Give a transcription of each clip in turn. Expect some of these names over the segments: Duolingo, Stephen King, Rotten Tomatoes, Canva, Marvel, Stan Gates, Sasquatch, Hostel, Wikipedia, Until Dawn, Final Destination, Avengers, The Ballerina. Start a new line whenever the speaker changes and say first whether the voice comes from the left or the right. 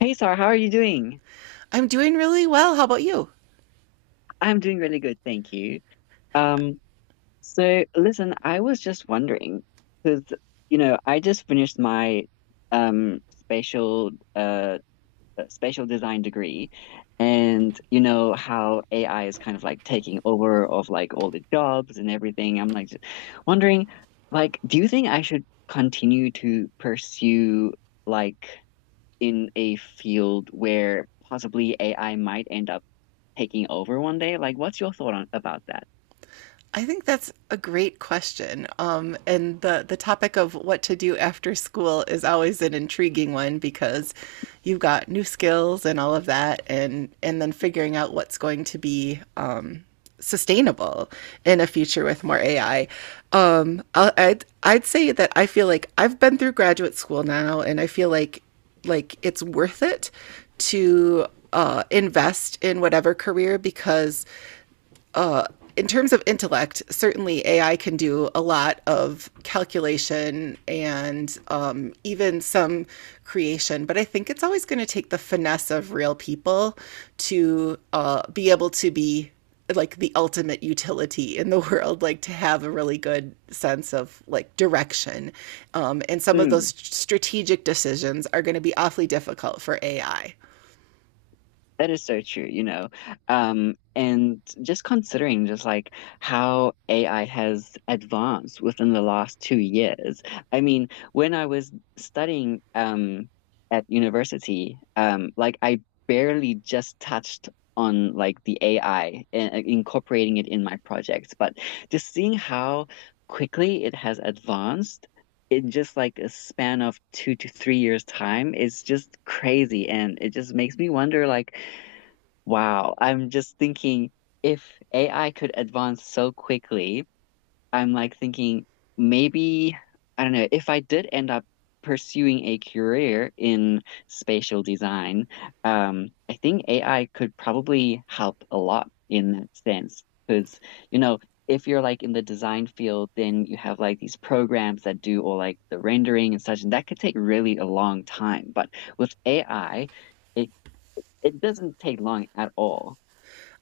left: Hey Sarah, how are you doing?
right: I'm doing really well. How about you?
left: I'm doing really good, thank you. Um, so listen, I was just wondering, because you know, I just finished my spatial spatial design degree, and you know how AI is kind of like taking over of like all the jobs and everything. I'm like just wondering, like, do you think I should continue to pursue like in a field where possibly AI might end up taking over one day? Like, what's your thought on about that?
right: I think that's a great question. The topic of what to do after school is always an intriguing one because you've got new skills and all of that, and then figuring out what's going to be sustainable in a future with more AI. I'd say that I feel like I've been through graduate school now, and I feel like it's worth it to invest in whatever career because in terms of intellect, certainly AI can do a lot of calculation and even some creation, but I think it's always going to take the finesse of real people to be able to be like the ultimate utility in the world, like to have a really good sense of like direction, and some of those
left: Mm.
right: strategic decisions are going to be awfully difficult for ai.
left: That is so true, you know. And just considering just like how AI has advanced within the last two years. I mean, when I was studying at university, like I barely just touched on like the AI and incorporating it in my projects, but just seeing how quickly it has advanced. In just like a span of two to three years' time is just crazy. And it just makes me wonder, like, wow, I'm just thinking if AI could advance so quickly, I'm like thinking maybe, I don't know, if I did end up pursuing a career in spatial design, I think AI could probably help a lot in that sense. Because, you know, if you're like in the design field, then you have like these programs that do all like the rendering and such, and that could take really a long time. But with AI, it it doesn't take long at all.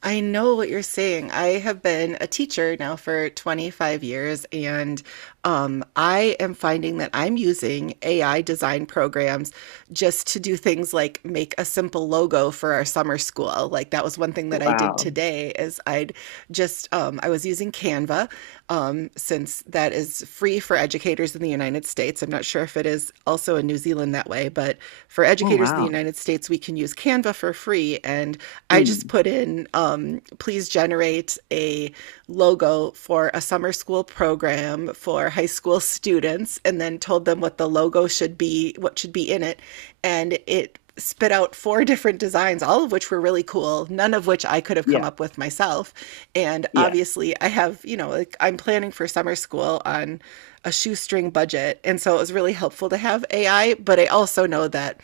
right: I know what you're saying. I have been a teacher now for 25 years, and I am finding that I'm using AI design programs just to do things like make a simple logo for our summer school. Like that was one thing that I did
left: Wow.
right: today is I'd just I was using Canva, since that is free for educators in the United States. I'm not sure if it is also in New Zealand that way, but for
left: Oh,
right: educators in the
left: wow.
right: United States, we can use Canva for free. And I just
left: Mm.
right: put in, please generate a logo for a summer school program for high school students, and then told them what the logo should be, what should be in it. And it spit out four different designs, all of which were really cool, none of which I could have
left: Yeah,
right: come up with myself. And
left: yeah,
right: obviously, I have, you know, like I'm planning for summer school on a shoestring budget. And so it was really helpful to have AI, but I also know that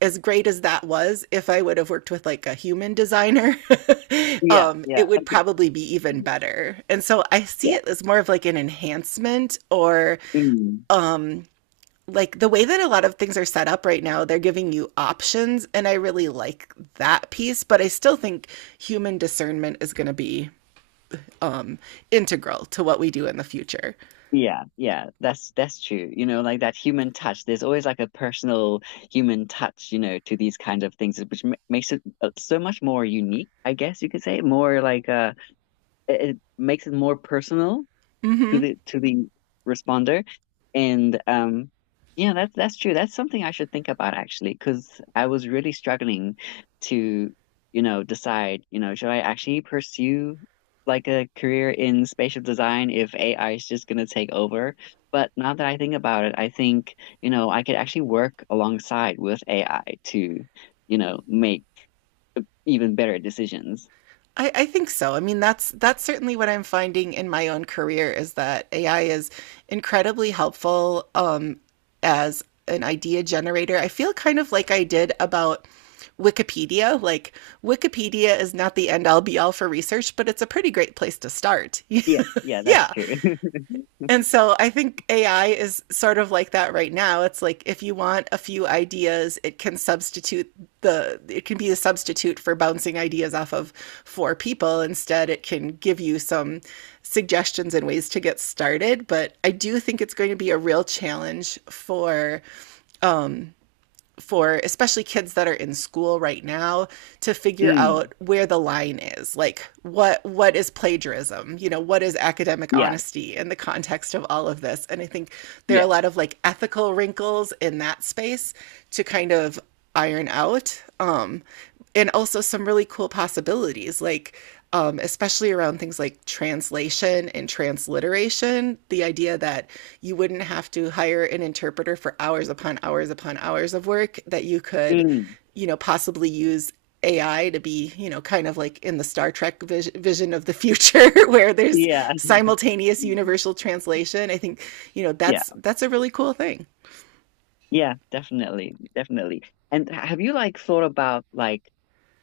right: as great as that was, if I would have worked with like a human designer,
left: yeah, yeah.
right: it would probably be even better. And so I see
left: Yeah.
right: it as more of like an enhancement, or
left: Mm.
right: like the way that a lot of things are set up right now, they're giving you options. And I really like that piece, but I still think human discernment is going to be um, integral to what we do in the future.
left: Yeah, yeah, that's true. You know, like that human touch. There's always like a personal human touch, you know, to these kinds of things, which ma makes it so much more unique, I guess you could say. More like it makes it more personal
right: Mm-hmm.
left: to the responder. And yeah, that's true. That's something I should think about actually, because I was really struggling to, you know, decide, you know, should I actually pursue like a career in spatial design if AI is just gonna take over? But now that I think about it, I think, you know, I could actually work alongside with AI to, you know, make even better decisions.
right: I think so. I mean, that's certainly what I'm finding in my own career is that AI is incredibly helpful, as an idea generator. I feel kind of like I did about Wikipedia. Like Wikipedia is not the end all be all for research, but it's a pretty great place to start.
left: Yeah, yeah, that's
right: Yeah,
left: true.
right: and so I think AI is sort of like that right now. It's like if you want a few ideas, it can substitute it can be a substitute for bouncing ideas off of four people. Instead, it can give you some suggestions and ways to get started. But I do think it's going to be a real challenge for especially kids that are in school right now to figure
left: Mm,
right: out where the line is, like what is plagiarism, you know, what is academic
left: yeah,
right: honesty in the context of all of this. And I think there are a
left: yeah,
right: lot of like ethical wrinkles in that space to kind of iron out, and also some really cool possibilities like, especially around things like translation and transliteration. The idea that you wouldn't have to hire an interpreter for hours upon hours upon hours of work, that you could,
left: mm,
right: you know, possibly use AI to be, you know, kind of like in the Star Trek vision of the future where there's
left: yeah,
right: simultaneous universal translation. I think, you know,
left: yeah,
right: that's a really cool thing.
left: yeah, definitely, definitely. And have you like thought about like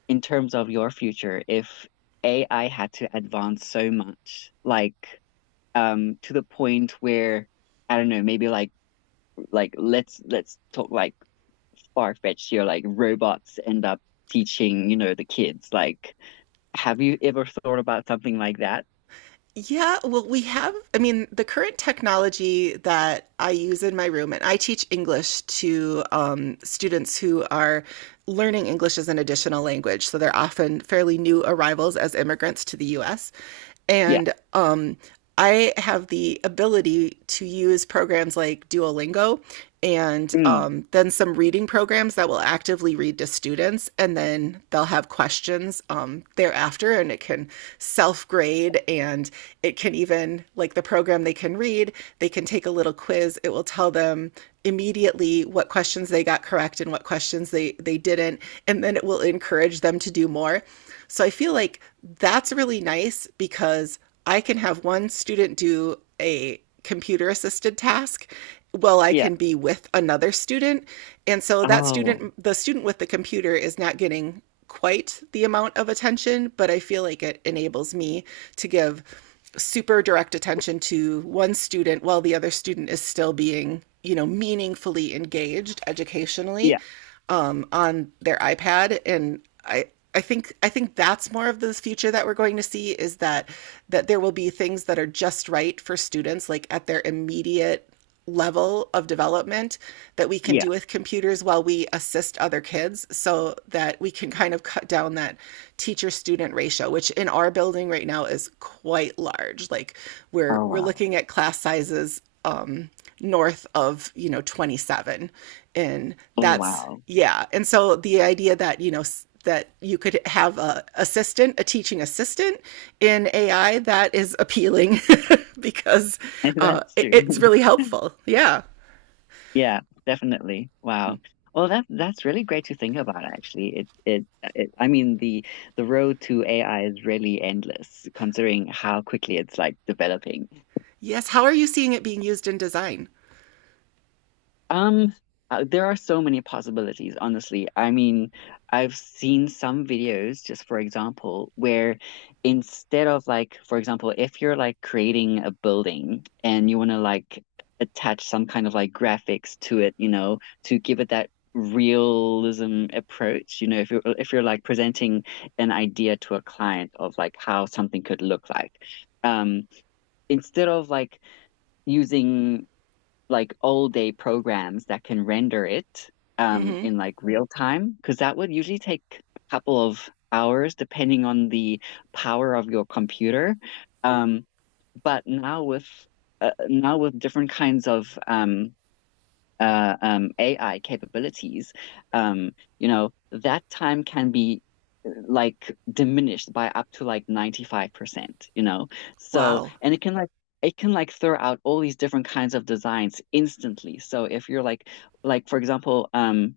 left: in terms of your future, if AI had to advance so much, like to the point where I don't know, maybe like let's talk like far-fetched here, like robots end up teaching, you know, the kids. Like, have you ever thought about something like that?
right: Yeah, well, we have, I mean, the current technology that I use in my room, and I teach English to, students who are learning English as an additional language. So they're often fairly new arrivals as immigrants to the US.
left: Yeah.
right: And I have the ability to use programs like Duolingo and,
left: Mm,
right: then some reading programs that will actively read to students, and then they'll have questions thereafter, and it can self grade, and it can even, like the program they can read, they can take a little quiz. It will tell them immediately what questions they got correct and what questions they didn't, and then it will encourage them to do more. So I feel like that's really nice because I can have one student do a computer assisted task while I
left: yeah.
right: can be with another student. And so that
left: Oh,
right: student, the student with the computer, is not getting quite the amount of attention, but I feel like it enables me to give super direct attention to one student while the other student is still being, you know, meaningfully engaged educationally,
left: yeah.
right: on their iPad. And I think I think that's more of the future that we're going to see, is that there will be things that are just right for students, like at their immediate level of development, that we can
left: Yeah.
right: do with computers while we assist other kids, so that we can kind of cut down that teacher student ratio, which in our building right now is quite large. Like
left: Oh
right: we're
left: wow.
right: looking at class sizes, north of, you know, 27. And
left: Oh
right: that's,
left: wow.
right: yeah. And so the idea that, you know, that you could have a assistant, a teaching assistant in AI, that is appealing because
left: That's
right: it's
left: true.
right: really helpful. Yeah.
left: Yeah, definitely. Wow. Well, that that's really great to think about, actually. It I mean the road to AI is really endless, considering how quickly it's like developing.
right: Yes. How are you seeing it being used in design?
left: Um, there are so many possibilities, honestly. I mean, I've seen some videos, just for example, where instead of like, for example, if you're like creating a building and you want to like attach some kind of like graphics to it, you know, to give it that realism approach, you know, if you're like presenting an idea to a client of like how something could look like. Um, instead of like using like all day programs that can render it
right: Mm-hmm.
left: in like real time because that would usually take a couple of hours depending on the power of your computer. Um, but now with different kinds of AI capabilities, um, you know, that time can be like diminished by up to like 95%, you know. So,
right: Wow.
left: and it can like throw out all these different kinds of designs instantly. So if you're like for example,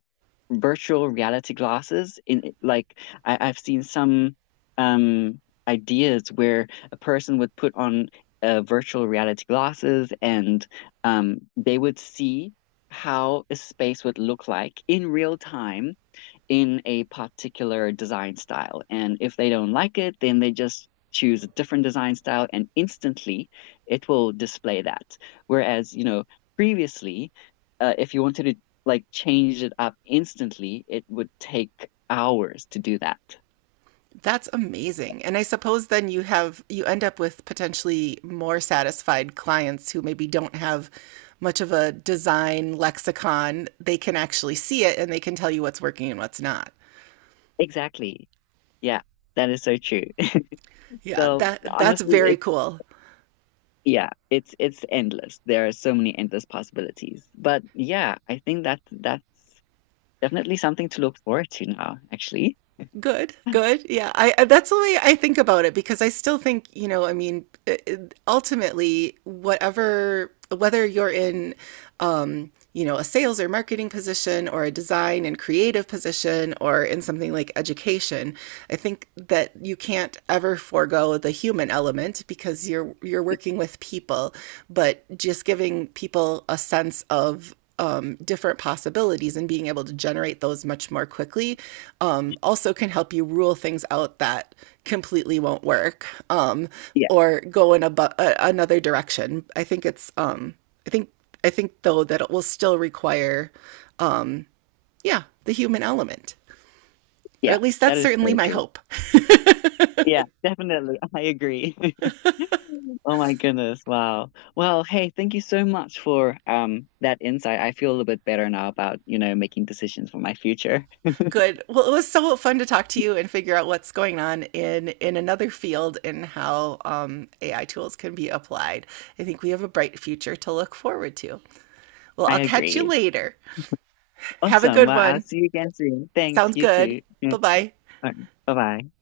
left: virtual reality glasses in like I've seen some um ideas where a person would put on virtual reality glasses and they would see how a space would look like in real time in a particular design style. And if they don't like it, then they just choose a different design style and instantly it will display that. Whereas, you know, previously, if you wanted to like change it up instantly, it would take hours to do that.
right: That's amazing. And I suppose then you have you end up with potentially more satisfied clients who maybe don't have much of a design lexicon. They can actually see it and they can tell you what's working and what's not.
left: Exactly. Yeah, that is so true.
right: Yeah,
left: So
right: that that's
left: honestly,
right: very
left: it's
right: cool.
left: yeah, it's endless. There are so many endless possibilities. But yeah, I think that that's definitely something to look forward to now, actually.
right: Good, good. Yeah, that's the way I think about it because I still think, you know, I mean, ultimately, whatever, whether you're in, you know, a sales or marketing position or a design and creative position or in something like education, I think that you can't ever forego the human element because you're working with people, but just giving people a sense of, different possibilities and being able to generate those much more quickly, also can help you rule things out that completely won't work,
left: Yeah,
right: or go in a another direction. I think it's, I think I think though that it will still require yeah the human element, or
left: yeah,
right: at least
left: that
right: that's
left: is
right: certainly
left: so
right: my
left: true.
right: hope.
left: Yeah, definitely. I agree. Oh my goodness. Wow. Well, hey, thank you so much for that insight. I feel a little bit better now about, you know, making decisions for my future.
right: Good. Well, it was so fun to talk to you and figure out what's going on in another field and how, AI tools can be applied. I think we have a bright future to look forward to. Well,
left: I
right: I'll catch you
left: agree.
right: later. Have a
left: Awesome.
right: good
left: Well, I'll
right: one.
left: see you again soon. Thanks,
right: Sounds
left: you
right: good.
left: too.
right: Bye
left: Yeah.
right: bye.
left: Bye bye.